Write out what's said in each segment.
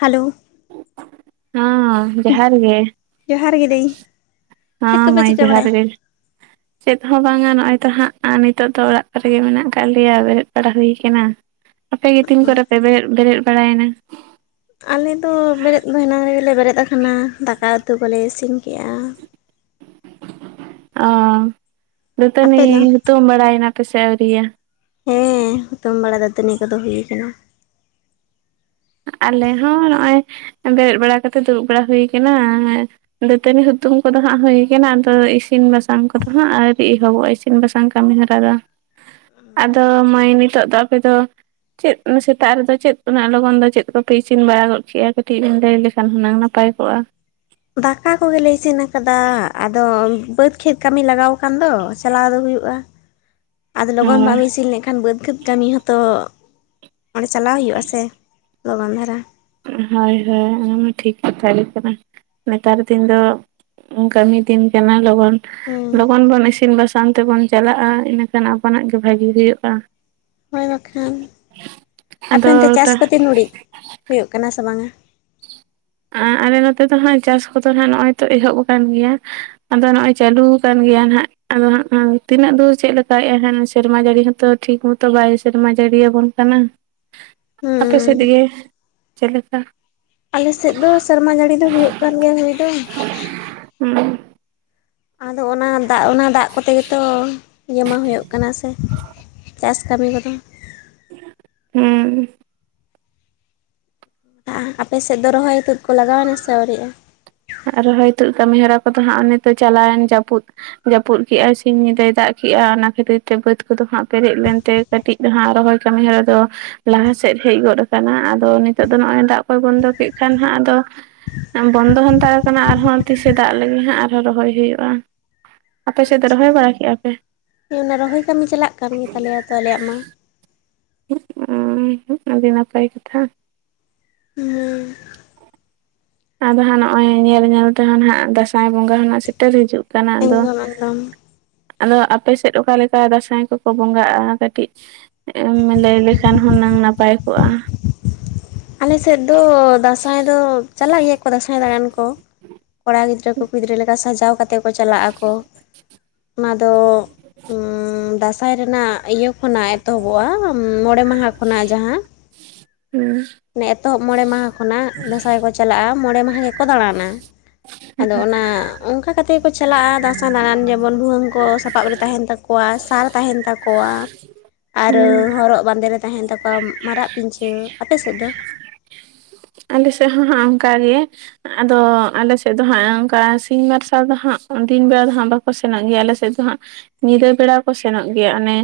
Hello ᱦᱚᱸ ᱡᱚᱦᱟᱨ ᱜᱮ ᱡᱚᱦᱟᱨ ᱜᱮ ᱫᱟᱹᱭ ᱪᱮᱫ ᱦᱚᱸ ᱠᱚᱯᱮ ᱢᱟᱸᱭ ᱪᱤᱠᱟᱹ ᱡᱚᱦᱟᱨ ᱜᱮ [unintelligible] ᱪᱮᱫ ᱦᱚᱸ ᱵᱟᱝᱟ ᱱᱚᱜᱼᱚᱭ ᱛᱚ ᱦᱟᱸᱜ ᱱᱤᱛᱚᱜ ᱫᱚ ᱚᱲᱟᱜ ᱨᱮᱜᱮ ᱢᱮᱱᱟᱜ ᱟᱠᱟᱫ ᱞᱮᱭᱟ ᱵᱮᱨᱮᱫ ᱵᱟᱲᱟ ᱦᱩᱭ ᱠᱟᱱᱟ ᱟᱯᱮᱜ ᱜᱮ ᱛᱤᱱ ᱠᱚᱨᱮ ᱯᱮ ᱵᱮᱨᱮᱫ ᱵᱮᱨᱮᱫ ᱵᱟᱲᱟᱭᱮᱱᱟ ᱟᱞᱮ ᱫᱚ ᱵᱮᱨᱮᱫ ᱫᱚ ᱮᱱᱟᱝ ᱨᱮᱜᱮᱞᱮ ᱵᱮᱨᱮᱫ ᱟᱠᱟᱱᱟ ᱫᱟᱠᱟ ᱩᱛᱩ ᱠᱚᱞᱮ ᱤᱥᱤᱱ ᱠᱮᱫᱼᱟ ᱚᱸ ᱫᱟᱹᱛᱟᱹᱱᱤ ᱟᱯᱮ ᱫᱚ? ᱦᱩᱛᱩᱢ ᱵᱟᱲᱟᱭᱮᱱᱟ ᱯᱮᱥᱮ ᱟᱹᱣᱨᱤᱭᱟ ᱦᱮᱸ ᱦᱩᱛᱩᱢ ᱵᱟᱲᱟ ᱫᱟᱹᱛᱟᱹᱱᱤ ᱠᱚᱫᱚ ᱦᱩᱭᱩ ᱟᱠᱟᱱᱟ᱾ ᱟᱞᱮ ᱦᱚᱸ ᱱᱚᱜᱼᱚᱭ ᱵᱮᱨᱮᱫ ᱵᱟᱲᱟ ᱠᱟᱛᱮ ᱫᱩᱲᱩᱵ ᱵᱟᱲᱟ ᱦᱩᱭ ᱠᱟᱱᱟ᱾ ᱫᱟᱹᱛᱟᱹᱱᱤ ᱦᱩᱛᱩᱢ ᱠᱚᱫᱚ ᱦᱟᱸᱜ ᱦᱩᱭ ᱠᱟᱱᱟ᱾ ᱟᱫᱚ ᱤᱥᱤᱱ ᱵᱟᱥᱟᱝ ᱠᱚᱫᱚ ᱦᱟᱸᱜ ᱟᱨᱦᱚᱵᱚᱜᱼᱟ ᱤᱥᱤᱱ ᱥᱤᱱ ᱵᱟᱥᱟᱝ ᱠᱟᱹᱢᱤ ᱦᱚᱨᱟᱫᱚ ᱟᱫᱚ ᱢᱟᱹᱭ ᱱᱤᱛᱚᱜ ᱫᱚ ᱟᱯᱮᱫ ᱫᱚ ᱪᱮᱫ ᱥᱮᱛᱟᱜ ᱨᱮᱫᱚ ᱪᱮᱫ ᱩ ᱞᱚᱜᱚᱱ ᱫᱚ ᱪᱮᱫ ᱠᱚᱯᱮ ᱤᱥᱤᱱ ᱵᱟᱲᱟ ᱜᱚᱫ ᱠᱮᱜᱼᱟ ᱠᱟᱹᱴᱤᱡ ᱵᱤᱱ ᱞᱟᱹᱭ ᱞᱮᱠᱷᱟᱱ ᱦᱩᱱᱟᱹᱝ ᱱᱟᱯᱟᱭ ᱠᱚᱜᱼᱟ? ᱫᱟᱠᱟ ᱠᱚᱜᱮᱞᱮ ᱤᱥᱤᱱ ᱟᱠᱟᱫᱟ ᱟᱫᱚ ᱵᱟᱹᱫᱽ ᱠᱷᱮᱛ ᱠᱟᱹᱢᱤ ᱞᱟᱜᱟᱣ ᱠᱟᱱ ᱫᱚ ᱪᱟᱞᱟᱣ ᱫᱚ ᱦᱩᱭᱩᱜᱼᱟ᱾ ᱟᱫᱚ ᱞᱚᱜᱚᱱ ᱦᱳᱭ ᱵᱟᱢ ᱤᱥᱤᱱ ᱞᱮᱠᱷᱟᱱ ᱵᱟᱹᱫᱽ ᱠᱷᱮᱫᱽ ᱠᱟᱹᱢᱤ ᱦᱚᱸᱛᱚ ᱚᱸᱰᱮ ᱪᱟᱞᱟᱣ ᱦᱩᱭᱩᱜᱼᱟ ᱥᱮ ᱞᱚᱜᱚᱱ ᱫᱷᱟᱨᱟ᱾ ᱦᱳᱭ ᱦᱳᱭ ᱚᱱᱟᱢᱟ ᱴᱷᱤᱠ ᱠᱟᱛᱷᱟ ᱜᱮ ᱠᱟᱱᱟ ᱱᱮᱛᱟᱨ ᱫᱤᱱ ᱫᱚ ᱠᱟᱹᱢᱤ ᱛᱤᱱ ᱠᱟᱱᱟ ᱞᱚᱱ ᱦᱮᱸ ᱞᱚᱜᱚᱱ ᱵᱚᱱ ᱤᱥᱤᱱ ᱵᱟᱥ ᱥᱟᱶ ᱛᱮᱵᱚᱱ ᱪᱟᱞᱟᱜᱼᱟ, ᱤᱱᱟᱹᱠᱷᱟᱱ ᱟᱯᱚᱱᱟᱜ ᱜᱮ ᱵᱷᱟᱜᱤ ᱦᱩᱭᱩᱜᱼᱟ᱾ ᱦᱳᱭ ᱵᱟᱠᱷᱟᱱ, ᱟᱫᱚ ᱟᱯᱮᱱᱛᱮ ᱪᱟᱥ ᱠᱟᱹᱛᱤ ᱱᱲᱤᱡ ᱦᱩᱭᱩᱜ ᱠᱟᱱᱟ, ᱥᱮ ᱵᱟᱝᱟ? ᱟᱸ ᱟᱞᱮ ᱱᱚᱛᱮ ᱫᱚ ᱦᱟᱸᱜ ᱪᱟᱥ ᱠᱚᱫᱚ ᱦᱟᱸᱜ ᱱᱚᱜᱼᱚᱭ ᱛᱚ ᱮᱦᱚᱵ ᱟᱠᱟᱱ ᱜᱮᱭᱟ᱾ ᱟᱫᱚ ᱱᱚᱜᱼᱚᱭ ᱪᱟᱹᱞᱩᱣ ᱠᱟᱱ ᱜᱮᱭᱟ ᱦᱟᱸᱜ ᱟᱫᱚ ᱛᱤᱱᱟᱹᱜ ᱫᱚ ᱪᱮᱜ ᱮᱦᱮᱱ ᱥᱮᱨᱢᱟ ᱡᱟᱹᱲᱤ ᱦᱚᱸᱛᱚ ᱴᱷᱤᱠ ᱢᱚ ᱛᱚ ᱵᱟᱭ ᱥᱮᱨᱢᱟ ᱡᱟᱹᱲᱤᱭᱟᱵᱚᱱ ᱠᱟᱱᱟ? ᱟᱯᱮ ᱦᱩᱸ ᱥᱮᱫ ᱜᱮ ᱪᱮᱜ ᱞᱮᱠᱟ? ᱟᱞᱮᱥᱮᱫ ᱫᱚ ᱥᱮᱨᱢᱟ ᱡᱟᱹᱲᱤ ᱫᱚ ᱦᱩᱭᱩᱜ ᱠᱟᱱ ᱜᱮᱭᱟ ᱦᱩᱭ ᱫᱚ᱾ ᱩᱸ ᱟᱫᱚ ᱚᱱᱟ ᱫᱟᱜ ᱚᱱᱟ ᱫᱟᱜ ᱠᱚᱛᱮ ᱜᱮᱛᱚ ᱡᱚᱢᱟ ᱦᱩᱭᱩᱜ ᱠᱟᱱᱟ ᱥᱮ ᱪᱟᱥ ᱠᱟᱹᱢᱤ ᱠᱚᱫᱚ ᱦᱩᱸ ᱟ ᱟᱯᱮ ᱥᱮᱫ ᱫᱚ ᱨᱚᱦᱚᱭ ᱛᱩᱫ ᱠᱚ ᱞᱟᱜᱟᱣᱱᱟ ᱥᱮ ᱟᱹᱣᱨᱤᱜᱼᱟ? ᱟᱨ ᱨᱚᱦᱚᱭ ᱛᱩᱫ ᱠᱟᱹᱢᱤᱦᱚᱨᱟ ᱠᱚᱫᱚ ᱦᱟᱸᱜ ᱚᱱᱮᱛᱚ ᱪᱟᱞᱟᱣᱮᱱ ᱡᱟᱹᱯᱩᱫ ᱡᱟᱹᱯᱩᱫ ᱠᱮᱜᱟᱭ ᱥᱤᱧ ᱧᱤᱫᱟᱹᱭ ᱫᱟᱜ ᱠᱮᱜᱼᱟ ᱚᱱᱟ ᱠᱷᱟᱹᱛᱤᱨ ᱛᱮ ᱵᱟᱹᱫᱽ ᱠᱚᱫᱚ ᱦᱟᱸᱜ ᱯᱮᱨᱮᱡ ᱞᱮᱱᱛᱮ ᱠᱟᱹᱴᱤᱡ ᱫᱚᱟᱸᱜ ᱟᱨ ᱨᱚᱦᱚᱭ ᱠᱟᱹᱢᱤ ᱦᱚᱨᱟ ᱫᱚ᱾ ᱞᱟᱦᱟᱥᱮᱫ ᱦᱮᱡ ᱜᱚᱫ ᱠᱟᱱᱟ ᱟᱫᱚ ᱱᱤᱛᱚᱜ ᱫᱚ ᱱᱚᱜᱼᱚᱭ ᱫᱟᱜ ᱠᱚᱭ ᱵᱚᱱᱫᱚ ᱠᱮᱫ ᱠᱷᱟᱱ ᱦᱟᱸᱜ ᱟᱫᱚ ᱵᱚᱱᱫᱚ ᱦᱟᱛᱟᱲ ᱠᱟᱱᱟ ᱟᱨᱦᱚᱸ ᱛᱤᱥᱮ ᱫᱟᱜ ᱞᱮᱜᱤ ᱦᱟᱸᱜ ᱟᱨᱦᱚᱸ ᱨᱚᱦᱚᱭ ᱦᱩᱭᱩᱜᱼᱟ᱾ ᱟᱯᱮ ᱥᱮᱫ ᱫᱚ ᱨᱚᱦᱚᱭ ᱟᱪᱪᱷᱟᱸ ᱵᱟᱲᱟ ᱠᱮᱜᱼᱟ ᱯᱮ ᱚᱱᱟ ᱨᱚᱦᱚᱭ ᱠᱟᱹᱢᱤ ᱪᱟᱞᱟᱜ ᱠᱟᱱ ᱜᱮ ᱛᱟᱞᱮᱭᱟ ᱛᱚ ᱟᱞᱮᱭᱟᱜ ᱢᱟ ᱚᱸ ᱟᱹᱰᱤ ᱱᱟᱯᱟᱭ ᱠᱟᱛᱷᱟ ᱢᱩᱸ ᱟᱫᱚ ᱦᱟᱸᱜ ᱱᱚᱜᱼᱚᱭ ᱧᱮᱞ ᱧᱮᱞ ᱛᱮᱦᱚᱸ ᱱᱟᱦᱟᱜ ᱫᱟᱸᱥᱟᱭ ᱵᱚᱸᱜᱟ ᱦᱚᱸ ᱱᱟᱜ ᱥᱮᱴᱮᱨ ᱦᱤᱡᱩᱜ ᱠᱟᱱᱟ ᱟᱫᱚ ᱥᱟᱢᱟᱱᱰᱚᱴ ᱟᱫᱚ ᱟᱯᱮᱥᱮᱫ ᱚᱠᱟ ᱞᱮᱠᱟ ᱫᱟᱸᱥᱟᱭ ᱠᱚᱠᱚ ᱵᱚᱸᱜᱟᱜᱼᱟ ᱠᱟᱹᱴᱤᱡ ᱮᱢ ᱞᱟᱹᱭ ᱞᱮᱠᱷᱟᱱ ᱦᱩᱱᱟᱹᱝ ᱱᱟᱯᱟᱭ ᱠᱚᱜᱼᱟ? ᱟᱞᱮᱥᱮᱫ ᱫᱚ ᱫᱟᱸᱥᱟᱭ ᱫᱚ ᱪᱟᱞᱟᱜ ᱜᱮᱭᱟ ᱠᱚ ᱫᱟᱸᱥᱟᱭ ᱫᱟᱬᱟᱱ ᱠᱚ ᱠᱚᱲᱟ ᱜᱤᱫᱽᱨᱟᱹ ᱠᱚ ᱠᱩᱲᱤᱜᱤᱫᱽᱨᱟᱹ ᱞᱮᱠᱟ ᱥᱟᱡᱟᱣ ᱠᱟᱛᱮᱜ ᱠᱚ ᱪᱟᱞᱟᱜᱼᱟ ᱠᱚ᱾ ᱚᱱᱟ ᱫᱚ ᱚᱸ ᱫᱟᱸᱥᱟᱭ ᱨᱮᱱᱟᱜ ᱤᱭᱟᱹ ᱠᱷᱚᱱᱟᱜ ᱮᱛᱚᱦᱚᱵᱚᱜᱼᱟ ᱢᱚᱬᱮ ᱢᱟᱦᱟ ᱠᱷᱚᱱᱟᱜ ᱡᱟᱦᱟᱸ ᱚᱸ ᱢᱮ ᱮᱛᱚᱦᱚᱵ ᱢᱚᱬᱮ ᱢᱟᱦᱟ ᱠᱷᱚᱱᱟᱜ ᱫᱟᱸᱥᱟᱭ ᱠᱚ ᱪᱟᱞᱟᱜᱼᱟ ᱢᱚᱬᱮ ᱢᱟᱦᱟ ᱜᱮᱠᱚ ᱫᱟᱬᱟᱱᱟ᱾ ᱟᱫᱚ ᱚᱱᱟ ᱚᱝᱠᱟ ᱠᱟᱛᱮ ᱜᱮ ᱠᱚ ᱪᱟᱞᱟᱜᱼᱟ ᱫᱟᱸᱥᱟᱭ ᱫᱟᱬᱟᱱ ᱡᱮᱢ ᱵᱚᱱ ᱵᱷᱩᱣᱟᱹᱝ ᱠᱚ ᱥᱟᱯᱟᱵ ᱨᱮ ᱛᱟᱦᱮᱱ ᱛᱟᱠᱚᱣᱟ, ᱥᱟᱨ ᱛᱟᱦᱮᱱ ᱛᱟᱠᱚᱣᱟ᱾ ᱟᱨᱚ ᱦᱚᱨᱚᱜ ᱵᱟᱸᱫᱮ ᱨᱮ ᱛᱟᱦᱮᱱ ᱛᱟᱠᱚᱣᱟ ᱢᱟᱨᱟᱜ ᱯᱤᱧᱪᱷᱟᱹᱨ᱾ ᱟᱯᱮ ᱥᱮᱫ ᱫᱚ? ᱟᱞ ᱥᱮ ᱦᱟᱸᱦᱟᱸᱜ ᱚᱝᱠᱟ ᱜᱮ ᱟᱫᱚ ᱟᱞᱮ ᱥᱮᱫ ᱫᱚ ᱦᱟᱸᱜ ᱚᱱᱠᱟ ᱥᱤᱧ ᱢᱟᱨᱥᱟᱞ ᱫᱚ ᱦᱟᱸᱜ ᱫᱤᱱ ᱵᱮᱲᱟ ᱫᱚ ᱦᱟᱸᱜ ᱵᱟᱠᱚ ᱥᱮᱱᱚᱜ ᱜᱮᱭᱟ ᱟᱞᱮ ᱥᱮᱫ ᱫᱚ ᱦᱟᱸᱜ ᱧᱤᱫᱟᱹ ᱵᱮᱲᱟ ᱠᱚ ᱥᱮᱱᱚᱜ ᱜᱮᱭᱟ ᱚᱱᱮ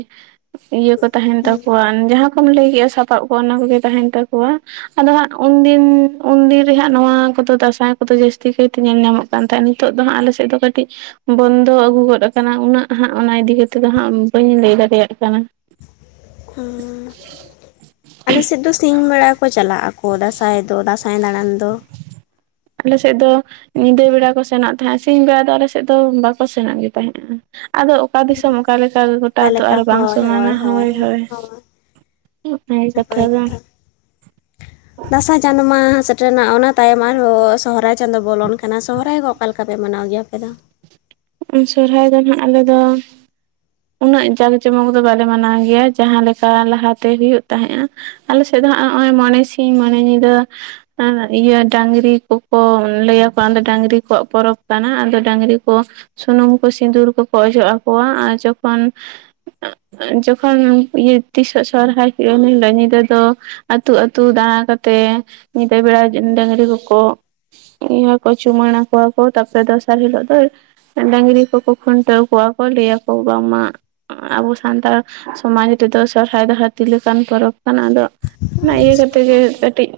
ᱤᱭᱟᱹ ᱠᱚ ᱛᱟᱦᱮᱱ ᱛᱟᱠᱚᱣᱟ ᱡᱟᱦᱟᱸ ᱠᱚᱢ ᱞᱟᱹᱭ ᱠᱮᱜᱼᱟ ᱥᱟᱯᱟᱵ ᱠᱚᱜ ᱚᱱᱟ ᱠᱚᱜᱮ ᱛᱟᱦᱮᱱ ᱛᱟᱠᱚᱣᱟ ᱟᱫᱚ ᱦᱟᱸᱜ ᱩᱱᱫᱤᱱ ᱩᱱᱫᱤᱱ ᱨᱮᱦᱟᱸᱜ ᱱᱚᱣᱟ ᱠᱚᱫᱚ ᱫᱟᱥᱟᱭ ᱠᱚᱫᱚ ᱡᱟᱹᱥᱛᱤ ᱠᱟᱭᱛᱮ ᱧᱮᱞ ᱧᱟᱢᱚᱜ ᱠᱟᱱ ᱛᱟᱦᱮᱸ ᱱ ᱱᱤᱛᱚᱜ ᱫᱚ ᱦᱟᱸᱜ ᱟᱞᱮ ᱥᱮᱫ ᱫᱚ ᱠᱟᱹᱴᱤᱡ ᱵᱚᱱᱫᱚ ᱟᱹᱜᱩ ᱜᱚᱫ ᱟᱠᱟᱱᱟ ᱩᱱᱟᱹᱜ ᱦᱟᱸᱜ ᱚᱱᱟ ᱤᱫᱤᱛᱮᱫ ᱫᱚ ᱦᱟᱸᱜ ᱵᱟᱹᱧ ᱞᱟᱹᱭ ᱫᱟᱲᱮᱭᱟᱜ ᱠᱟᱱᱟ ᱟᱨ ᱟᱞᱮ ᱥᱮᱫ ᱫᱚ ᱥᱤᱧ ᱵᱮᱲᱟ ᱠᱚ ᱪᱟᱞᱟᱜ ᱟᱠᱚ ᱫᱟᱸᱥᱟᱭ ᱫᱚ ᱫᱟᱸᱥᱟᱭ ᱫᱟᱬᱟᱱ ᱫᱚ ᱟᱞᱮ ᱥᱮᱜ ᱫᱚ ᱧᱤᱫᱟᱹ ᱵᱮᱲᱟ ᱠᱚ ᱥᱮᱱᱚᱜ ᱛᱟᱦᱮᱸᱜ ᱥᱤᱧ ᱵᱮᱲᱟ ᱫᱚ ᱟᱞᱮ ᱥᱮᱜ ᱫᱚ ᱵᱟᱠᱚ ᱥᱮᱱᱚᱜ ᱜᱮ ᱛᱟᱦᱮᱸᱜᱼᱟ᱾ ᱟᱫᱚ ᱚᱠᱟ ᱫᱤᱥᱚᱢ ᱚᱠᱟᱞᱮᱠᱟ ᱜᱚᱴᱟ ᱫᱚ ᱟᱨᱚ ᱵᱟᱝ ᱥᱚᱢᱟᱱᱟ ᱦᱳᱭ ᱦᱳᱭ ᱚᱱᱟᱜᱮ [inaudible] ᱱᱟᱯᱟᱭ ᱫᱚ ᱠᱟᱛᱷᱟ ᱫᱟᱸᱥᱟᱭ ᱡᱟᱱᱢᱟᱦ ᱨᱮᱱᱟᱜ ᱚᱱᱟ ᱛᱟᱭᱚᱢ ᱟᱨᱦᱚᱸ ᱥᱚᱦᱚᱨᱟᱭ ᱪᱟᱸᱫᱳ ᱵᱚᱞᱚᱱ ᱠᱟᱱᱟ ᱥᱚᱦᱚᱨᱟᱭ ᱦᱚᱸ ᱚᱠᱟ ᱞᱮᱠᱟ ᱯᱮ ᱢᱟᱱᱟᱣ ᱜᱮᱭᱟ ᱟᱯᱮ ᱫᱚ ᱥᱚᱨᱦᱟᱭ ᱫᱚ ᱱᱟᱦᱟᱜ ᱟᱞᱮ ᱫᱚ ᱩᱱᱟᱹᱜ ᱡᱟᱸᱠ ᱡᱚᱢᱚᱠ ᱫᱚ ᱵᱟᱞᱮ ᱢᱟᱱᱟᱣ ᱜᱮᱭᱟ ᱡᱟᱦᱟᱸ ᱞᱮᱠᱟ ᱞᱟᱦᱟᱛᱮ ᱦᱩᱭᱩᱜ ᱛᱟᱦᱮᱸᱫᱼᱟ ᱟᱞᱮ ᱥᱮᱫ ᱫᱚ ᱦᱟᱸᱜ ᱱᱚᱜᱼᱚᱭ ᱢᱚᱱᱮ ᱥᱤᱧ ᱢᱚᱱᱮ ᱧᱤᱫᱟᱹ ᱤᱭᱟᱹ ᱰᱟᱝᱨᱤ ᱠᱚᱠᱚ ᱞᱟᱹᱭᱭᱟᱠᱚᱣᱟ ᱰᱟᱹᱟᱝᱨᱤ ᱠᱚᱣᱟᱜ ᱯᱚᱨᱚᱵᱽ ᱠᱟᱱᱟ ᱟᱫᱚ ᱰᱟᱹᱝᱨᱤ ᱠᱚ ᱥᱩᱱᱩᱢ ᱠᱚ ᱥᱤᱸᱫᱩᱨ ᱠᱚᱠᱚ ᱚᱡᱚᱜ ᱟᱠᱚᱣᱟ ᱟᱨ ᱡᱚᱠᱷᱚᱱ ᱡᱚᱠᱷᱚᱱ ᱛᱤᱥᱜ ᱥᱚᱨᱦᱟᱭ ᱦᱩᱭᱩᱜᱼᱟ ᱮᱱ ᱦᱤᱞᱳᱜ ᱧᱤᱫᱟᱹ ᱫᱚ ᱟᱹᱛᱩ ᱟᱹᱛᱩ ᱫᱟᱬᱟ ᱠᱟ ᱠᱟᱛᱮᱫ ᱧᱤᱫᱟᱹ ᱵᱮᱲᱟ ᱰᱟᱹᱟᱝᱨᱤ ᱠᱚᱠᱚ ᱤᱭᱟᱹ ᱠᱚ ᱪᱩᱢᱟᱹᱲᱟ ᱠᱚᱣᱟ ᱠᱚ ᱛᱟᱨᱯᱚᱨᱮ ᱫᱚᱥᱟᱨ ᱦᱤᱞᱚᱜ ᱫᱚ ᱰᱟᱹᱟᱝᱨᱤ ᱠᱚᱠᱚ ᱠᱷᱩᱱᱴᱟᱹᱣ ᱠᱚᱣᱟ ᱠᱚ ᱞᱟᱹᱭᱟᱠᱚ ᱵᱟᱝᱢᱟ ᱟᱵᱚ ᱥᱟᱱᱛᱟᱲ ᱥᱚᱢᱟᱡᱽ ᱨᱮᱫᱚ ᱥᱚᱨᱦᱟᱭ ᱫᱚᱟᱹᱛᱤ ᱞᱮᱠᱟᱱ ᱯᱚᱨᱚᱵᱽ ᱠᱟᱱᱟ ᱟᱫᱚ ᱚᱱᱟ ᱤᱭᱟᱹ ᱟᱪᱪᱷᱟ ᱠᱟᱛᱮᱜ ᱜᱤ ᱦᱮᱸ ᱛᱚ ᱠᱟᱹᱴᱤᱡ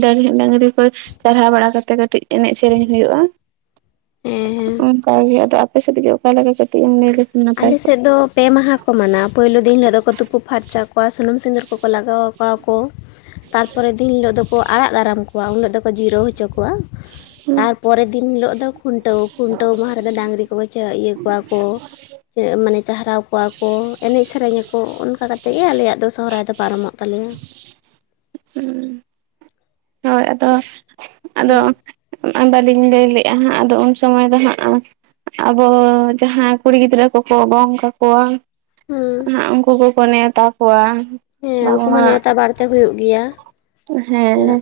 ᱰᱟᱹᱝᱨᱤ ᱠᱚ ᱪᱟᱨᱦᱟᱣ ᱵᱟᱲᱟ ᱠᱟᱛᱮ ᱠᱟᱹᱴᱤᱡ ᱮᱱᱮᱡ ᱥᱮᱨᱮᱧ ᱦᱩᱭᱩᱜᱼᱟ ᱦᱮᱸ ᱦᱮᱸ ᱚᱱᱠᱟᱜᱮ ᱟᱫᱚ ᱟᱯᱮ ᱥᱮᱫ ᱜᱮ ᱚᱠᱟᱞᱮᱠᱟ ᱠᱟᱹᱴᱤᱡ ᱮᱢ ᱧᱞᱟ ᱟᱞᱮᱥᱮᱫ ᱫᱚ ᱯᱮ ᱢᱟᱦᱟ ᱠᱚ ᱢᱟᱱᱟᱣᱟ ᱯᱩᱭᱞᱩ ᱫᱤᱱ ᱦᱤᱞᱳᱜ ᱫᱚᱠᱚ ᱛᱩᱯᱩ ᱯᱷᱟᱨᱪᱟ ᱠᱚᱣᱟ ᱥᱩᱱᱩᱢ ᱥᱤᱸᱫᱩᱨ ᱠᱚᱠᱚ ᱞᱟᱜᱟᱣᱚᱣᱟ ᱠᱚ ᱛᱟᱨᱯᱚᱨᱮ ᱫᱤᱱ ᱦᱤᱞᱳᱜ ᱫᱚᱠᱚ ᱟᱲᱟᱜ ᱫᱟᱨᱟᱢ ᱠᱚᱣᱟ ᱩᱱ ᱦᱤᱞᱳᱜ ᱫᱚᱠᱚ ᱡᱤᱨᱟᱹ ᱦᱚᱪᱚ ᱠᱚᱣᱟ ᱛᱟᱨᱯᱚᱨᱮᱨ ᱫᱤᱱ ᱦᱤᱞᱳ ᱫᱚ ᱠᱷᱩᱱᱴᱟᱹᱣ ᱠᱚ ᱠᱷᱩᱱᱴᱟᱹᱣ ᱢᱟᱦᱟ ᱨᱮᱫᱚ ᱰᱟᱹᱟᱝᱨᱤ ᱠᱚ ᱵᱪ ᱤᱭᱟᱹ ᱠᱚᱣᱟ ᱠᱚ [inaudible] ᱢᱟᱱᱮ ᱪᱟᱨᱦᱟᱣ ᱠᱚᱣᱟ ᱠᱚ ᱮᱱᱮᱡ ᱥᱮᱨᱮᱧᱟᱚ ᱚᱱᱠᱟ ᱠᱟ ᱠᱟᱛᱮᱮᱫ ᱜᱮ ᱟᱞᱮᱭᱟᱜ ᱫᱚ ᱥᱚᱦᱚᱨᱟᱭ ᱫᱚ ᱯᱟᱨᱚᱢᱚᱜ ᱛᱟᱞᱮᱭᱟ ᱦᱩᱸ ᱦᱚᱭ ᱟᱫᱚ ᱟᱫᱚ ᱦᱮᱸ ᱵᱟᱹᱞᱤᱧ ᱞᱟᱹᱭ ᱞᱮᱜᱼᱟ ᱦᱟᱸᱜ ᱟᱫᱚ ᱩᱱ ᱥᱚᱢᱚᱭ ᱫᱚ ᱦᱟᱸᱜ ᱟᱵᱚ ᱡᱟᱦᱟᱸ ᱠᱩᱲᱤ ᱜᱤᱫᱽᱨᱟᱹ ᱠᱚᱠᱚ ᱜᱚᱝ ᱠᱟᱠᱚᱣᱟ ᱦᱮᱸ ᱩᱱᱠᱩ ᱠᱚᱠᱚ ᱱᱮᱶᱛᱟ ᱠᱚᱣᱟ ᱦᱮᱸ ᱩᱱᱠᱩ ᱢᱟ ᱱᱮᱣᱛᱟ ᱵᱟᱨᱛᱮ ᱦ ᱦᱩᱭᱩᱜ ᱜᱮᱭᱟ ᱦᱮᱸᱮ ᱪᱮᱫᱟᱜ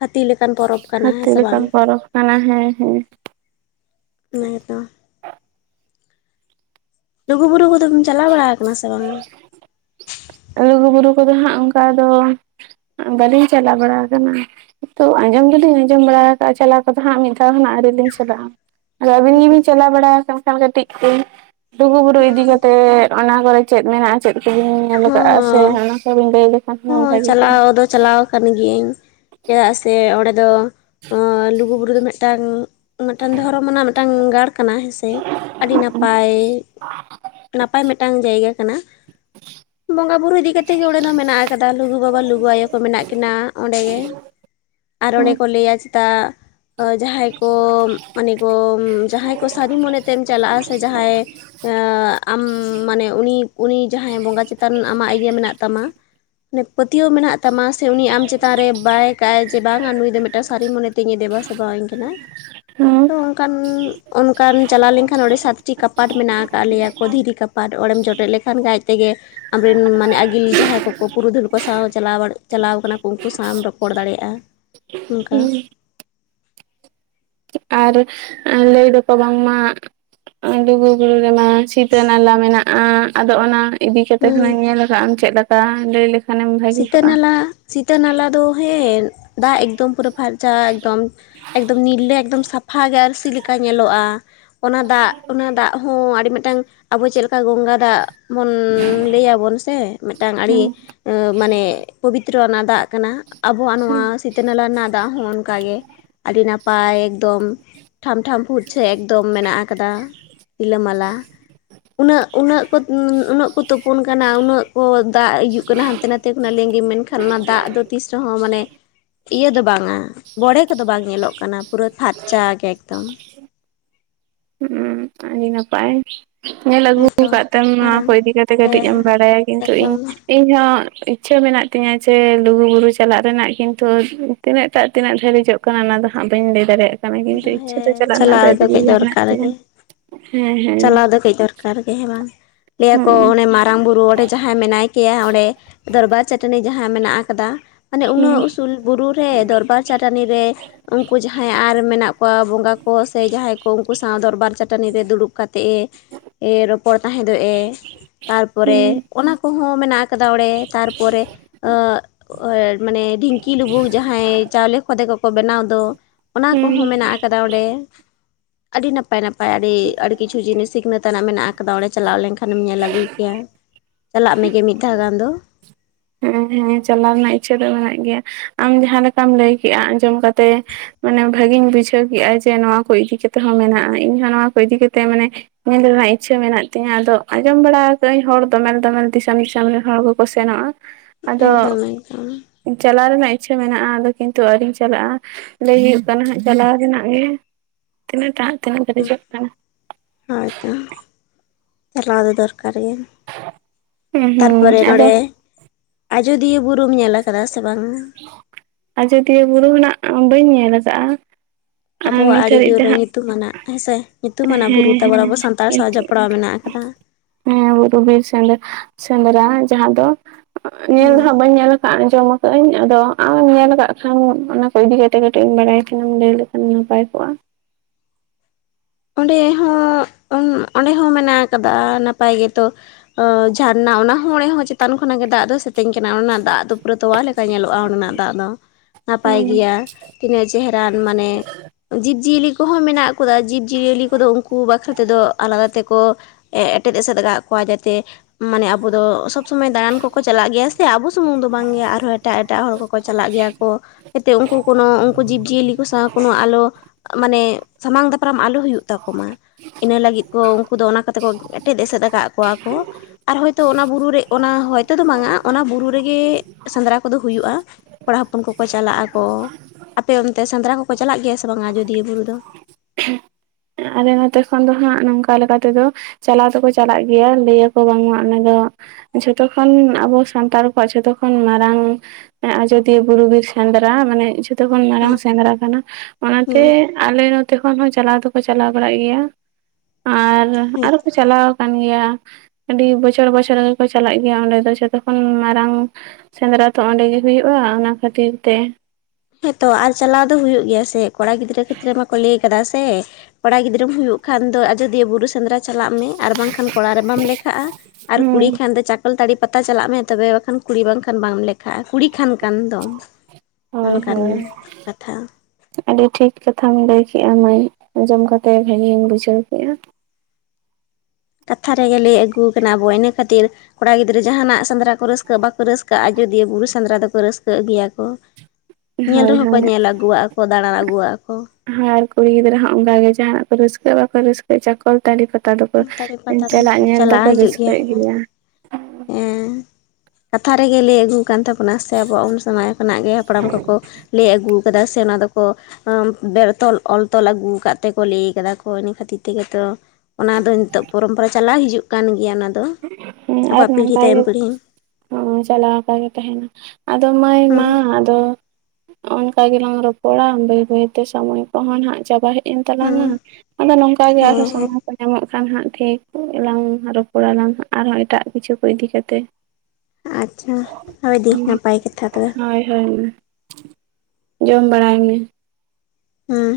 ᱦᱟᱹᱛᱤ ᱞᱮᱠᱟᱱ ᱯᱚᱨᱚᱵᱽ [inaudible] ᱠᱟᱱᱟ ᱦᱟᱹᱛᱤ ᱦᱮᱸ ᱥᱮ ᱞᱮᱠᱟᱱ ᱵᱟᱝ ᱵᱚᱨᱯᱷ ᱠᱟᱱᱟ ᱦᱮᱸ ᱦᱮᱸ ᱚᱱᱟᱜᱤᱛᱚ ᱞᱩᱜᱩᱵᱩᱨᱩ ᱠᱚᱫᱚᱢ ᱪᱟᱞᱟᱣ ᱵᱟᱲᱟ ᱟᱠᱟᱱᱟ ᱥᱮ ᱵᱟᱝᱟ ᱞᱩᱜᱩᱵᱩᱨᱩ ᱠᱚᱫᱚ ᱦᱟᱸᱜ ᱚᱱᱠᱟ ᱫᱚ ᱵᱟᱹᱞᱤᱧ ᱪᱟᱞᱟᱣ ᱵᱟᱲᱟ ᱟᱠᱟᱱᱟ ᱛᱚ ᱟᱸᱡᱚᱢ ᱫᱚᱞᱤᱧ ᱟᱸᱡᱚᱢ ᱵᱟᱲᱟ ᱠᱟᱜᱼᱟ ᱪᱟᱞᱟᱣ ᱦᱜ ᱢᱤᱫ ᱫᱷᱟᱣ ᱦᱚ ᱟᱣᱨᱤ ᱞᱤᱧ ᱪᱟᱞᱟᱜᱼᱟ ᱟᱫᱚ ᱟᱹᱵᱤᱱ ᱜᱮᱵᱤᱱ ᱪᱟᱞᱟ ᱵᱟᱲᱟᱭ ᱟᱱ ᱠᱟᱹᱴᱤᱡ ᱠᱚ ᱞᱩᱜᱩ ᱵᱩᱨᱩ ᱤᱫᱤ ᱠᱟᱛᱮᱫ ᱚᱱᱟ ᱠᱚᱨᱮ ᱪᱮᱫ ᱢᱮᱱᱟᱜᱼᱟ ᱪᱮᱫ ᱠᱚᱵᱤᱱ ᱧᱮᱞᱫᱟ ᱛᱟ [unintelligible] ᱥᱮ ᱦᱚᱸ ᱦᱟᱱᱟ ᱠᱩ ᱵᱮᱱ ᱞᱟᱹᱭ ᱞᱮᱠᱦᱟᱱ ᱦᱚᱸ ᱪᱟᱞᱟᱣ ᱫᱚ ᱪᱟᱞᱟᱣ ᱟᱠᱟᱱ ᱜᱤᱭᱟᱹᱧ ᱪᱮᱫᱟᱜ ᱥᱮ ᱚᱸᱰᱮ ᱫᱚ ᱞᱩᱜᱩᱵᱩᱨᱩ ᱫᱚ ᱢᱤᱫᱴᱟᱝ ᱢᱤᱫᱴᱟᱝ ᱫᱷᱚᱨᱚᱢ ᱟᱱᱟᱜ ᱢᱤᱫᱴᱟᱝ ᱜᱟᱲ ᱠᱟᱱᱟ ᱦᱮᱸᱥᱮ ᱟᱹᱰᱤ ᱱᱟᱯᱟᱭ [inaudible] ᱱᱟᱯᱟᱭ ᱢᱤᱫᱴᱟᱝ ᱡᱟᱭᱜᱟ ᱠᱟᱱᱟ ᱵᱚᱸᱜᱟ ᱵᱩᱨᱩ ᱤᱫᱤ ᱠᱟᱛᱮᱜ ᱜᱮ ᱚᱸᱰᱮ ᱦᱚᱸ ᱢᱮᱱᱟᱜᱫᱟ ᱠᱟᱫᱟ ᱞᱩᱜᱩ ᱵᱟᱵᱟ ᱞᱩᱜᱩ ᱟᱭᱳ ᱠᱚ ᱢᱮᱱᱟᱜ ᱠᱤᱱᱟ ᱚᱸᱰᱮ ᱜᱮ ᱟᱨ ᱚᱱᱮ ᱦᱩᱸ ᱠᱚ ᱞᱟᱹᱭᱟ ᱪᱮᱫᱟᱜ ᱡᱟᱦᱟᱸᱭ ᱠᱚ ᱢᱟᱱᱮ ᱠᱚ ᱡᱟᱦᱟᱸᱭ ᱠᱚ ᱥᱟᱹᱨᱤ ᱢᱚᱱᱮᱛᱮᱢ ᱪᱟᱞᱟᱜᱼᱟ ᱥᱮ ᱡᱟᱦᱟᱸᱭ ᱟᱢ ᱢᱟᱱᱮ ᱩᱱᱤ ᱩᱱᱤ ᱡᱟᱦᱟᱸᱭ ᱵᱚᱸᱜᱟ ᱪᱮᱛᱟᱱ ᱟᱢᱟᱜ ᱤᱭᱟᱹ ᱢᱮᱱᱟᱜ ᱛᱟᱢᱟ᱾ ᱢᱟᱱᱮ ᱯᱟᱹᱛᱭᱟᱹᱣ ᱢᱮᱱᱟᱜ ᱛᱟᱢᱟ ᱥᱮ ᱩᱱᱤ ᱟᱢ ᱪᱮᱛᱟᱱ ᱨᱮ ᱵᱟᱭ ᱠᱟᱭ ᱡᱮ ᱵᱟᱝᱟ ᱱᱩᱭ ᱫᱚ ᱢᱤᱫᱴᱟᱝ ᱥᱟᱹᱨᱤ ᱢᱚᱱᱮ ᱛᱮᱧᱮ ᱫᱮᱵᱟ ᱥᱮᱵᱟᱣᱟᱹᱧ ᱠᱟᱱᱟ᱾ ᱛᱚ ᱚᱱᱠᱟᱱ ᱚᱱᱠᱟᱱ ᱪᱟᱞᱟᱣ ᱞᱮᱱᱠᱷᱟᱱ ᱚᱸᱰᱮ ᱥᱟᱛᱴᱤ ᱠᱟᱯᱟᱴ ᱢᱮᱱᱟᱜ ᱟᱠᱟᱫ ᱞᱮᱭᱟ ᱠᱚ ᱫᱷᱤᱨᱤ ᱠᱟᱯᱟᱴ ᱯᱟᱴ ᱚᱲᱮᱢ ᱡᱚᱴᱮᱫ ᱞᱮᱠᱷᱟᱱ ᱜᱡᱛᱮᱜᱮ ᱟᱢᱨᱮᱱ ᱢᱟᱱᱮ ᱟᱹᱜᱤᱞ ᱡᱟᱦᱟᱸᱭ ᱠᱚᱠᱚ ᱯᱩᱨᱩᱫᱷᱩᱞ ᱠᱚ ᱥᱟᱶ ᱪᱟᱞᱟᱣ ᱵᱟ ᱪᱟᱞᱟᱣ ᱟᱠᱟᱱᱟ ᱠᱚ ᱩᱱᱠᱩ ᱥᱟᱶᱢ ᱨᱚᱯᱚᱲ ᱫᱟᱲᱮᱭᱟᱜᱼᱟ᱾ ᱚᱱᱠᱟ ᱦᱩᱸ ᱟᱨ ᱞᱟᱹᱭ ᱫᱚᱠᱚ ᱵᱟᱝᱢᱟ ᱞᱩᱜᱩ ᱵᱩᱨᱩ ᱨᱮᱢᱟ ᱥᱤᱛᱟᱹ ᱱᱟᱞᱟ ᱢᱮᱱᱟᱜᱼᱟ, ᱟᱫᱚ ᱚᱱᱟ ᱤᱫᱤ ᱠᱟᱛᱮ ᱦᱩᱸ ᱧᱮᱞ ᱟᱠᱟᱫ ᱟᱢ ᱪᱮᱫ ᱞᱮᱠᱟ, ᱞᱟᱹᱭ ᱞᱮᱠᱷᱟᱱ ᱥᱤᱛᱟᱹ ᱱᱟᱞᱟ ᱥᱤᱛᱟᱹ ᱱᱟᱞᱟ ᱫᱚ ᱦᱮᱸ ᱫᱟᱜ ᱮᱠᱫᱚᱢ ᱯᱩᱨᱟᱹ ᱯᱷᱟᱨᱪᱟ, ᱮᱠᱫᱚᱢ ᱮᱠᱫᱚᱢ ᱱᱤᱨᱟᱹ ᱮᱠᱫᱚᱢ ᱥᱟᱯᱷᱟ ᱜᱮ ᱟᱨᱥᱤ ᱞᱮᱠᱟ ᱧᱮᱞᱚᱜᱼᱟ᱾ ᱚᱱᱟ ᱫᱟᱜ ᱚᱱᱟ ᱫᱟᱜ ᱦᱚᱸ ᱟᱹᱰᱤ ᱢᱤᱫᱴᱟᱝ ᱟᱵᱚ ᱪᱮᱫ ᱞᱮᱠᱟ ᱜᱚᱝᱜᱟ ᱫᱟᱜ ᱵᱚᱱ ᱞᱟᱹᱭᱟᱵᱚᱱ ᱥᱮ᱾ ᱢᱤᱫᱴᱟᱝ ᱦᱩᱸ ᱟᱹᱰᱤ ᱢᱟᱱᱮ ᱯᱚᱵᱤᱛᱨᱚᱱᱟᱜ ᱫᱟᱜ ᱠᱟᱱᱟ᱾ ᱟᱵᱚᱣᱟᱜ ᱱᱚᱣᱟ ᱥᱤᱛᱟᱹᱱᱟᱞᱟ ᱨᱮᱱᱟᱜ ᱫᱟᱜ ᱦᱚᱸᱜ ᱝᱠᱟ ᱜᱮ, ᱟᱹᱰᱤ ᱱᱟᱯᱟᱭ ᱱᱟᱯᱟᱭ ᱮᱠᱫᱚᱢ ᱴᱷᱟᱢᱴᱷᱟᱢ ᱯᱷᱩᱨᱪᱷᱟᱹ ᱮᱠᱫᱚᱢ ᱢᱮᱱᱟᱜ ᱟᱠᱟᱫᱟ ᱨᱤᱞᱟᱹᱢᱟᱞᱟ᱾ ᱩᱱᱟᱹᱜ ᱩᱱᱟᱹᱜ ᱠᱚ ᱩᱱᱟᱹᱜ ᱠᱚ ᱛᱩᱯᱩᱱ ᱠᱟᱱᱟ ᱩᱱᱟᱹᱜ ᱠᱚ ᱫᱟᱜ ᱤᱭᱩᱜ ᱠᱟᱱᱟ᱾ ᱦᱟᱱᱛᱮ ᱦᱛᱮᱱᱟᱛᱮ ᱠᱷᱚᱱᱟᱜ ᱞᱤᱝᱜᱤ ᱜᱮ ᱢᱮᱱᱠᱷᱟᱱ, ᱚᱱᱟ ᱫᱟᱜ ᱫᱚ ᱛᱤᱥ ᱨᱮᱦᱚᱸ ᱢᱟᱱᱮ ᱤᱭᱟᱹ ᱫᱚ ᱵᱟᱝᱟ ᱵᱚᱲᱮ ᱠᱚᱫᱚ ᱵᱟᱝ ᱧᱮᱞᱚᱜ ᱠᱟᱱᱟ᱾ ᱯᱩᱨᱟᱹ ᱯᱷᱟᱨᱪᱟ ᱜᱮ ᱮᱠᱫᱚᱢ᱾ ᱦᱩᱸ ᱟᱹᱰᱤ ᱱᱟᱯᱟᱭ ᱧᱮᱞ ᱟᱹᱜᱩ ᱦᱮᱸᱛᱚ ᱟᱠᱟᱫ ᱛᱮᱢ ᱱᱚᱣᱟ ᱢᱟᱨᱟᱝ ᱠᱚ ᱤᱫᱤ ᱠᱟᱛᱮ ᱠᱟᱹᱴᱤᱡ ᱮᱢ ᱦᱮᱸ ᱵᱟᱲᱟᱭᱟ ᱠᱤᱱᱛᱩ ᱮᱠᱫᱚᱢ ᱤᱧ ᱤᱧ ᱦᱚᱸ ᱤᱪᱷᱟᱹ ᱢᱮᱱᱟᱜ ᱛᱤᱧᱟᱹ ᱡᱮ ᱞᱩᱜᱩ ᱵᱩᱨᱩ ᱪᱟᱞᱟᱜ ᱨᱮᱱᱟᱜ, ᱠᱤᱱᱛᱩ ᱛᱤᱱᱟᱹᱜ ᱴᱟᱜ ᱛᱱᱟᱹᱜ ᱫᱷᱤᱡ ᱠᱟᱱᱟ ᱚᱱᱟ ᱫᱚ ᱦᱟᱸᱟᱜ ᱵᱟᱹᱧ ᱞᱟᱹᱭ ᱫᱟᱲᱮᱭᱟᱜ ᱠᱟᱱᱛᱮ᱾ ᱠᱤᱱᱛᱩ ᱤᱪᱷᱟ ᱫᱚ ᱦᱮᱸ ᱪᱟᱞᱟᱜ ᱨᱮᱱᱟᱜ ᱪᱟᱞᱟᱣ ᱫᱚ ᱫᱚᱤᱫ ᱠᱟᱹᱡ ᱢᱮᱱᱟᱜ ᱫᱚᱨᱠᱟᱨ ᱛᱮᱭᱟᱹ, ᱜᱮ ᱦᱮᱸ ᱦᱮᱸ ᱪᱟᱞᱟᱣ ᱫᱚ ᱠᱟᱹᱡ ᱫᱚᱨᱠᱟᱨ ᱜᱮ ᱦᱮᱸ ᱵᱟᱝ, ᱞᱟᱹᱭᱟᱠᱚ ᱦᱮᱸ ᱚᱱᱮ ᱢᱟᱨᱟᱝ ᱵᱩᱨᱩ ᱚᱸᱰᱮ ᱡᱟᱦᱟᱸᱭ ᱢᱮᱱᱟᱭ ᱠᱮᱭᱟ ᱚᱸᱰᱮ ᱫᱚᱨᱵᱟᱨ ᱪᱟᱹᱴᱟᱹᱱᱤ ᱡᱟᱦᱟᱸ ᱢᱮᱱᱟᱜ ᱟᱠᱟᱫᱟ ᱢᱟᱱᱮ ᱦᱮᱸ ᱩᱱᱟᱹᱜ ᱩᱥᱩᱞ ᱵᱩᱨᱩ ᱨᱮ ᱫᱚᱨᱵᱟᱨ ᱪᱟᱹᱴᱟᱱᱤ ᱨᱮ ᱩᱱᱠᱩ ᱡᱟᱦᱟᱸᱭ ᱟᱨ ᱢᱮᱱᱟᱜ ᱠᱚ ᱵᱚᱸᱜᱟ ᱠᱚ ᱥᱮ ᱡᱟᱦᱟᱸᱭ ᱠᱚ ᱩᱱᱠᱩ ᱥᱟᱶ ᱫᱚᱨᱵᱟᱨ ᱪᱟᱹᱴᱟᱹᱱᱤ ᱨᱮ ᱫᱩᱲᱩᱵ ᱠᱟᱛᱮ ᱮ ᱨᱚᱯ ᱨᱚᱯᱚᱲ ᱛᱟᱦᱮᱸᱫᱚᱜ ᱮ ᱦᱮᱸ ᱛᱟᱨᱯᱚᱨᱮ ᱚᱱᱟ ᱠᱚᱦᱚᱸ ᱢᱮᱱᱟᱼᱜ ᱠᱟᱫ ᱚᱲᱮ ᱛᱟᱨᱯᱚᱨᱮ ᱚᱸᱻ ᱢᱟᱱᱮ ᱰᱷᱤᱝᱠᱤ ᱞᱩᱵᱩᱜ ᱡᱟᱦᱟᱸᱭ ᱪᱟᱣᱞᱮ ᱠᱷᱚᱫᱮ ᱠᱚᱠᱚ ᱵᱮᱱᱟᱣ ᱮᱫᱟ ᱚᱱᱟ ᱠᱚᱦᱚᱸ ᱦᱮᱸ ᱢᱮᱱᱟᱜ ᱟᱠᱟᱫᱟ ᱚᱸᱰᱮ, ᱟᱹᱰᱤ ᱱᱟᱯᱟᱭ ᱱᱟᱯᱟᱭ ᱟᱹᱰᱤ ᱠᱤᱪᱷᱩ ᱡᱤᱱᱤᱥ ᱥᱤᱠᱷᱱᱟᱹᱛ ᱟᱱᱟᱜ ᱢᱮᱱᱟᱜ ᱟᱠᱟᱫᱟ ᱚᱸᱰᱮ ᱪᱟᱞᱟᱣ ᱞᱮᱱᱠᱷᱟᱱᱮᱢ ᱧᱮᱞ ᱟᱹᱜᱩ ᱠᱮᱭᱟ᱾ ᱪᱟᱞᱟᱜ ᱢᱮᱜᱮ ᱢᱤᱫ ᱫᱷᱟᱣ ᱜᱟᱱ ᱫᱚ᱾ ᱦᱮᱸ ᱦᱮᱸ ᱪᱟᱞᱟᱣ ᱨᱮᱱᱟᱜ ᱤᱪᱷᱟᱹ ᱫᱚ ᱢᱮᱱᱟᱜ ᱜᱮᱭᱟ᱾ ᱟᱢ ᱡᱟᱦᱟᱸ ᱞᱮᱠᱟᱢ ᱞᱟᱹᱭ ᱠᱮᱫᱮᱜᱼᱟ ᱟᱸᱡᱚᱢ ᱠᱟᱛᱮ ᱢᱟᱱᱮ ᱵᱷᱟᱹᱜᱤᱧ ᱵᱩᱡᱷᱟᱹᱣ ᱠᱮᱫᱼᱟ ᱡᱮ ᱱᱚᱣᱟ ᱠᱚ ᱤᱫᱤ ᱠᱟᱛᱮᱜ ᱦᱚᱸ ᱢᱮᱱᱟᱜᱼᱟ᱾ ᱤᱧᱦᱚᱸ ᱱᱚᱣᱟ ᱠᱚ ᱤᱫᱤ ᱠᱟᱛᱮᱜ ᱢᱟᱱᱮ ᱧᱮᱞ ᱨᱮᱱᱟᱜ ᱤᱪᱷᱟᱹ ᱢᱮᱱᱟᱜ ᱛᱤᱧᱟᱹ, ᱟᱫᱚ ᱟᱸᱡᱚᱢ ᱵᱟᱲᱟ ᱠᱟᱜ ᱟᱧ ᱦᱚᱲ ᱫᱚᱢᱮᱞ ᱫᱚᱢᱮᱞ ᱫᱤᱥᱚᱢ ᱫᱤᱥᱚᱢ ᱨᱮᱱ ᱦᱚᱲ ᱠᱚᱠᱚ ᱥᱮᱱᱚᱜᱼᱟ᱾ ᱟᱫᱚ, ᱮᱠᱫᱚᱢ ᱮᱠᱫᱚᱢ ᱪᱟᱞᱟᱣ ᱨᱮᱱᱟᱜ ᱤᱪᱷᱟᱹ ᱢᱮᱱᱟᱜᱼᱟ ᱟᱫᱚ ᱠᱤᱱᱛᱩ ᱟᱹᱣᱨᱤᱧ ᱪᱟᱞᱟᱜᱼᱟ᱾ ᱞᱟᱹᱭ ᱦᱩᱭᱩᱜ ᱠᱟᱱᱟ ᱦᱟᱸᱜ ᱪᱟᱞᱟᱣ ᱨᱮᱱᱟᱜ ᱜᱮ᱾ ᱛᱤᱱᱟᱹᱜ ᱴᱟᱜ ᱛᱤᱱᱟᱹᱜ ᱠᱨᱮᱤᱡᱚᱜ ᱠᱟᱱᱟ ᱦᱳᱭ ᱛᱚ, ᱪᱟᱞᱟᱣ ᱫᱚ ᱫᱚᱨᱠᱟᱨ ᱜᱮᱭᱟ᱾ ᱦᱩᱸ ᱦᱩᱸ ᱟᱫᱚ ᱟᱡᱚᱫᱤᱭᱟᱹ ᱵᱩᱨᱩᱢ ᱧᱮᱞ ᱟᱠᱟᱫᱟ ᱥᱮ ᱵᱟᱝᱼᱟ? ᱟᱡᱚᱫᱤᱭᱟᱹ ᱵᱩᱨᱩ ᱷᱩᱱᱟᱜ ᱵᱟᱹᱧ ᱧᱮᱞ ᱟᱠᱟᱫ᱾ ᱟᱵᱚᱣᱟᱜ ᱟᱹᱰᱤ ᱡᱳᱨᱨᱮ ᱧᱩᱛᱩᱢ ᱢᱟᱱᱟᱜ ᱦᱮᱸᱥᱮ? ᱧᱩᱛᱩᱢᱢᱟᱱᱟ ᱵᱩᱨᱩ ᱦᱮᱸ ᱛᱟᱵᱚᱱ ᱟᱵᱚ ᱥᱟᱱᱛᱟᱲ ᱦᱮᱸ ᱥᱟᱶ ᱡᱚᱯᱲᱟᱣ ᱢᱮᱱᱟᱜ ᱟᱠᱟᱫᱟ᱾ ᱦᱮᱸ ᱵᱩᱨᱩ ᱵᱤᱨ ᱥᱮ ᱥᱮᱸᱫᱽᱨᱟ ᱡᱟᱦᱟᱸ ᱫᱚ ᱧᱮᱞ ᱫᱚ ᱦᱳᱭ ᱦᱟᱼᱜ ᱵᱟᱹᱧ ᱧᱮᱞ ᱟᱸᱡᱚᱢ ᱟᱠᱟᱫ ᱟᱹᱧ ᱟᱫᱚ ᱟᱢ ᱧᱮᱞ ᱟᱠᱟᱫ ᱠᱷᱟᱱ ᱚᱱᱟ ᱠᱚ ᱤᱫᱤ ᱠᱟᱛᱮ ᱠᱟᱹᱴᱤᱡ ᱵᱟᱲᱟᱭ ᱛᱟᱦᱮᱱᱟᱢ ᱞᱟᱹᱭ ᱞᱮ ᱱᱟᱯᱟᱭ ᱠᱚᱜᱼᱟ ᱚᱸᱰᱮ ᱦᱚᱸ ᱚᱸᱰᱮ ᱦᱚᱸ ᱢᱮᱱᱟᱜ ᱠᱟᱫᱟ ᱱᱟᱯᱟᱭ ᱜᱮᱛᱚ᱾ ᱡᱷᱟᱨᱱᱟ ᱚᱱᱟ ᱦᱚᱸ ᱚᱲᱮ ᱦᱚᱸ ᱪᱮᱛᱟᱱ ᱠᱷᱚᱱᱟᱜ ᱜᱮ ᱫᱟᱜ ᱫᱚ ᱥᱮ ᱢᱤᱛᱧ ᱠᱟᱱᱟ ᱚᱱᱟᱱᱟᱜ ᱫᱟᱜ ᱫᱩᱯᱩᱨᱟᱹ ᱛᱚᱣᱟ ᱞᱮᱠᱟ ᱧᱮᱞᱚᱜᱼᱟ ᱚᱱᱟᱸᱰᱮᱱᱟᱜ ᱫᱟᱜ ᱫᱚ ᱱᱟᱯᱟᱭ ᱦᱩᱸ ᱜᱮᱭᱟ ᱛᱤᱱᱟᱹᱜ ᱪᱮᱦᱨᱟᱱ ᱢᱟᱱᱮ ᱡᱤᱵ ᱡᱤᱭᱟᱹᱞᱤ ᱠᱚᱦᱚᱸ ᱢᱮᱱᱟᱜ ᱠᱚᱫᱟ ᱡᱤᱭᱟᱹᱞᱤ ᱠᱚᱫᱚ ᱩᱱᱠᱩ ᱵᱟᱠᱷᱨᱟ ᱛᱮᱫᱚ ᱟᱞᱟ ᱛᱮᱠᱚ ᱮᱴᱮᱫ ᱮᱥᱮᱫ ᱟᱠᱟᱫ ᱠᱚᱣᱟ ᱡᱟᱛᱮ ᱢᱟᱱᱮ ᱟᱵᱚ ᱫᱚ ᱥᱚᱵᱽ ᱥᱚᱢᱚᱭ ᱫᱟᱬᱟᱱ ᱠᱚᱠᱚ ᱪᱟᱞᱟᱜ ᱜᱮᱭᱟ ᱥᱮ ᱟᱵᱚ ᱥᱩᱢᱩᱝ ᱫᱚ ᱵᱟᱝ ᱜᱮᱮ ᱟᱨᱦᱚᱸ ᱮᱴᱟᱜ ᱮᱴᱟᱜ ᱦᱚᱲ ᱠᱚᱠᱚ ᱪᱟᱞᱟᱜ ᱜᱮᱭᱟ ᱠᱚ ᱡᱛᱮ ᱩᱱᱠᱩ ᱠᱳᱱᱚ ᱩᱱᱠᱩ ᱡᱤᱵᱽ ᱡᱤᱭᱟᱹᱞᱤ ᱠᱚ ᱥᱟᱶ ᱠᱱᱚ ᱟᱞᱚ ᱢᱟᱱᱮ ᱥᱟᱢᱟᱝ ᱫᱟᱯᱨᱟᱢ ᱟᱞᱚ ᱦᱩᱭᱩᱜ ᱛᱟᱠᱚᱟ ᱤᱱᱟᱹ ᱞᱟᱹᱜᱤᱫ ᱠᱚ ᱩᱱᱠᱩ ᱫᱚ ᱚᱱᱟ ᱠᱟᱛᱮ ᱠᱚ ᱮᱴᱮᱫ ᱮᱥᱮᱫ ᱟᱠᱟᱫ ᱠᱚᱣᱟ ᱠᱚ ᱟᱨ ᱛᱚ ᱚᱱᱟ ᱵᱩᱨᱩ ᱨᱮ ᱚᱱᱟ ᱦᱚᱭᱛᱚ ᱫᱚ ᱵᱟᱝᱼᱟ ᱚᱱᱟ ᱵᱩᱨᱩ ᱨᱮᱜᱮ ᱥᱮᱸᱫᱽᱨᱟ ᱠᱚᱫᱚ ᱦᱩᱭᱩᱜᱼᱟ ᱠᱚᱲᱟ ᱦᱚᱯᱚᱱ ᱠᱚᱠᱚ ᱪᱟᱞᱟᱜ ᱟᱠᱚ ᱟᱯᱮ ᱚᱱᱛᱮ ᱥᱮᱸᱫᱽᱨᱟ ᱠᱚᱠᱚ ᱪᱟᱞᱟᱜ ᱜᱮᱭᱟ ᱥᱮ ᱵᱟᱝᱟ ᱟᱡᱳᱫᱤᱭᱟᱹ ᱵᱩᱨᱩ ᱫᱚ ᱟᱫᱚ ᱱᱚᱛ ᱠᱷᱚᱱᱚᱱ ᱫᱚ ᱦᱟᱸᱜ ᱱᱚᱝᱠᱟ ᱞᱮᱠᱟ ᱛᱮᱫᱚ ᱪᱟᱞᱟᱣ ᱛᱮᱠᱚ ᱪᱟᱞᱟᱜ ᱜᱮᱭᱟ ᱞᱟᱹᱭᱟᱠᱚ ᱵᱟᱝᱢᱟ ᱚᱱᱟ ᱫᱚ ᱡᱷᱚᱛᱚᱠᱷ ᱟᱵᱚ ᱥᱟᱱᱛᱟᱲ ᱠᱚᱣᱟᱜ ᱡᱷᱚᱛᱚᱠᱷ ᱢᱟᱨᱟᱝ ᱸ ᱟᱡᱚᱫᱤᱭᱟᱹ ᱵᱩᱨᱩ ᱜᱮ ᱥᱮᱸᱫᱽᱨᱟ ᱢᱟᱱᱮ ᱠᱷᱚᱱ ᱢᱟᱨᱟᱝ ᱦᱮᱸ ᱥᱮᱸᱫᱽᱨᱟ ᱠᱟᱱᱟ ᱚᱱᱟᱛᱮ ᱦᱩᱸ ᱟᱞᱮ ᱱᱚᱛᱮ ᱠᱷᱚᱱ ᱦᱚᱸ ᱪᱟᱞᱟᱣ ᱫᱚ᱾ ᱠᱚ ᱪᱟᱞᱟᱣ ᱵᱟᱲᱟᱜ ᱜᱮᱭᱟ ᱟᱨ ᱟᱨᱚ ᱦᱮᱸᱛᱚ ᱠᱚ ᱪᱟᱞᱟᱣ ᱠᱟᱱ ᱜᱮᱭᱟ ᱟᱹᱰᱤ ᱵᱚᱪᱷᱚᱨ ᱵᱚᱪᱷᱚᱨ ᱜᱮᱠᱚ ᱪᱟᱞᱟᱜ ᱜᱮᱭᱟ ᱚᱸᱰᱮ ᱫᱚ ᱡᱷᱚᱛᱚᱠᱷᱚᱱ ᱢᱟᱨᱟᱝ ᱥᱮᱸᱫᱽᱨᱟ ᱛᱚ ᱚᱸᱰᱮ ᱜᱮ ᱦᱩᱭᱩᱜᱼᱟ ᱚᱱᱟ ᱠᱷᱟᱹᱛᱤᱨ ᱛᱮ ᱦᱮᱸᱛᱚ ᱟᱨ ᱪᱟᱞᱟᱣ ᱫᱚ ᱦ ᱦᱩᱭᱩᱜ ᱜᱮᱭᱟ ᱥᱮ ᱠᱚᱲᱟ ᱜᱤᱫᱽᱨᱟᱹ ᱠᱷᱮᱛᱨᱮ ᱢᱟᱠᱚ ᱞᱟᱹᱭ ᱠᱟᱫᱟ ᱥᱮ ᱠᱚᱲᱟ ᱜᱤᱫᱽᱨᱟᱹᱢ ᱦᱩᱭᱩᱜ ᱠᱷᱟᱱ ᱫᱚ ᱟᱡᱚᱫᱤᱭᱟᱹ ᱵᱩᱨᱩ ᱥᱮᱸᱫᱽᱨᱟ ᱪᱟᱞᱟᱜ ᱢᱮ ᱟᱨ ᱵᱟᱝᱠᱷᱟᱱ ᱠᱚᱲᱟ ᱨᱮ ᱵᱟᱢ ᱞᱮᱠᱷᱟᱜᱼᱟ ᱟᱨ ᱠᱩᱲᱤ ᱦᱩᱸ ᱠᱷᱟᱱ ᱫᱚ ᱪᱟᱠ ᱚᱞᱛᱟᱲᱤ ᱯᱟᱛᱟ ᱪᱟᱞᱟᱜ ᱢᱮ ᱛᱚᱵᱮ ᱵᱟᱠᱷᱟᱱ ᱠᱩᱲᱤ ᱵᱟᱝᱠᱷᱟᱱ ᱵᱟᱢ ᱞᱮᱠᱷᱟᱜᱼᱟ ᱠᱩᱲᱤ ᱠᱷᱟᱱ ᱠᱟᱱ ᱫᱚᱢ ᱦᱳᱭ ᱚᱱᱠᱟᱱ ᱦᱳᱭ ᱠᱟᱛᱷᱟ ᱟᱹᱰᱤ ᱴᱷᱤᱠ ᱠᱟᱛᱷᱟᱢ ᱞᱟᱹᱭᱠᱮᱜᱟ ᱢ ᱟᱸᱡᱚᱢ ᱠᱟᱛᱮ ᱵᱷᱟᱹᱜᱤᱧ ᱵᱩᱡᱷᱟᱹᱣ ᱠᱮᱫᱼᱟ ᱠᱟᱛᱷᱟ ᱨᱮᱜᱮ ᱞᱟᱹᱭ ᱟᱹᱜᱩ ᱠᱟᱱᱟ ᱵᱚ ᱤᱱᱟᱹ ᱠᱷᱟᱹᱛᱤᱨ ᱠᱚᱲᱟ ᱜᱤᱫᱽᱨᱟᱹ ᱡᱟᱦᱟᱱᱟᱜ ᱥᱮᱸᱫᱽᱨᱟ ᱠᱚ ᱨᱟᱹᱥᱠᱟᱹᱜ ᱵᱟᱠᱚ ᱨᱟᱹᱥᱠᱟᱹᱜᱼᱟ ᱟᱡᱳᱫᱤᱭᱟᱹ ᱵᱩᱨᱩ ᱥᱮᱸᱫᱽᱨᱟ ᱫᱚᱠᱚ ᱨᱟᱹᱥᱠᱟᱹ ᱟᱹᱜᱤᱭᱟ ᱠᱚ ᱧᱮᱞ ᱦᱳᱭ ᱨᱮᱦᱚᱸ ᱠᱚ ᱦᱳᱭ ᱧᱮᱞ ᱟᱹᱜᱩᱣᱟᱜᱼᱟ ᱠᱚ ᱫᱟᱬᱟ ᱟᱹᱜᱩᱣᱟᱜᱼᱟᱚ ᱟᱨ ᱠᱩᱲᱤ ᱜᱤᱫᱽᱨᱟᱹ ᱦᱚᱸ ᱚᱱᱠᱟᱟᱜᱮ ᱡᱟᱦᱟᱱᱟᱜ ᱠᱚ ᱨᱟᱹᱥᱠᱟᱹᱜ ᱵᱟᱠᱚ ᱨᱟᱹᱥᱠᱟᱹᱜᱼᱟ ᱪᱟᱠᱚᱞᱛᱟᱲᱤ ᱯᱟᱛᱟ ᱫᱚᱠᱚ ᱛᱟᱹᱨᱤ ᱯᱟᱛᱟ ᱫᱚ ᱱᱟᱜ ᱪᱟᱞᱟᱜ ᱧᱮᱞ ᱫᱚᱠᱚ ᱦᱤᱡᱩᱜ ᱨᱟᱹᱥᱠᱟᱹᱜ ᱜᱮᱭᱟ ᱦᱮᱸ ᱠᱟᱛᱷᱟ ᱨᱮᱜᱮ ᱞᱟᱹᱭ ᱟᱹᱜᱩ ᱠᱟᱱ ᱛᱟᱵᱚᱱᱟ ᱥᱮ ᱟᱵᱚᱣᱟᱜ ᱩᱱ ᱥᱚᱢᱟ ᱠᱷᱚᱱᱟᱜ ᱜᱮ ᱦᱟᱯᱲᱟᱢ ᱠᱚᱠᱚ ᱞᱟᱹᱭ ᱟᱹᱜᱩ ᱠᱟᱫᱟ ᱥᱮ ᱚᱱᱟ ᱫᱚᱠᱚ ᱛᱚᱞ ᱚᱞ ᱛᱚᱞ ᱟᱹᱜᱩ ᱟᱠᱟᱫ ᱛᱮᱠᱚ ᱞᱟᱹᱭ ᱠᱟᱫᱟ ᱠᱚ ᱤᱱᱟᱹ ᱠᱷᱟᱹᱛᱤᱨ ᱛᱮᱜᱮ ᱛᱚ ᱚᱱᱟ ᱫᱚ ᱱᱤᱛᱚᱜ ᱯᱚᱨᱚᱢᱯᱚᱨᱟ ᱪᱟᱞᱟᱣ ᱦᱤᱡᱩᱜ ᱠᱟᱱ ᱜᱮᱭᱟ ᱫᱚ᱾ ᱦᱮᱸ ᱟᱵᱚᱣᱟᱜ ᱯᱤᱲᱦᱤ ᱟᱨᱠᱟᱟᱭ ᱛᱟᱭᱚᱢ [unintelligible] ᱯᱤᱲᱦᱤ ᱦ ᱪᱟᱞᱟᱣ ᱟᱠᱟᱜ ᱜᱮ ᱛᱟᱦᱮᱱᱟ ᱟᱫᱚ ᱢᱟᱹᱭ ᱦᱮᱸ ᱢᱟ ᱟᱫᱚ ᱚᱱᱠᱟ ᱜᱮᱞᱟᱝ ᱨᱚᱯᱚᱲᱟ ᱵᱟᱹᱭ ᱵᱟᱹᱭᱛᱮ ᱥᱚᱢᱚᱭ ᱠᱚᱦᱚᱸ ᱱᱟᱦᱟᱜ ᱪᱟᱵᱟᱭ ᱦᱩᱭᱩᱜᱼᱟ ᱮᱱ ᱦᱮᱸ ᱛᱟᱞᱟᱝᱟ ᱟᱫᱚ ᱱᱚᱝᱠᱟ ᱜᱮ ᱦᱮᱸ ᱟᱨᱦᱚᱸ ᱦᱮᱸ ᱥᱚᱢᱚᱭ ᱠᱚ ᱧᱟᱢᱚᱜ ᱠᱷᱟᱱ ᱦᱟᱸᱜ ᱴᱷᱤᱠ ᱮᱱᱟᱞᱟᱝ ᱟᱨᱚ ᱠᱚᱨᱟᱣ ᱞᱮᱱᱠᱷᱟᱱ ᱟᱨᱦᱚᱸ ᱮᱴᱟᱜ ᱠᱤᱪᱷᱩ ᱠᱚ ᱤᱫᱤ ᱠᱟᱛᱮ ᱟᱪᱪᱷᱟ ᱦ ᱫᱤ ᱱᱟᱯᱟᱭ ᱠᱟᱛᱷᱟ ᱛᱚᱵᱮ ᱦᱳᱭ ᱦᱳ ᱡᱚᱢ ᱵᱟᱲᱟᱭ ᱢᱮ ᱦᱮᱸ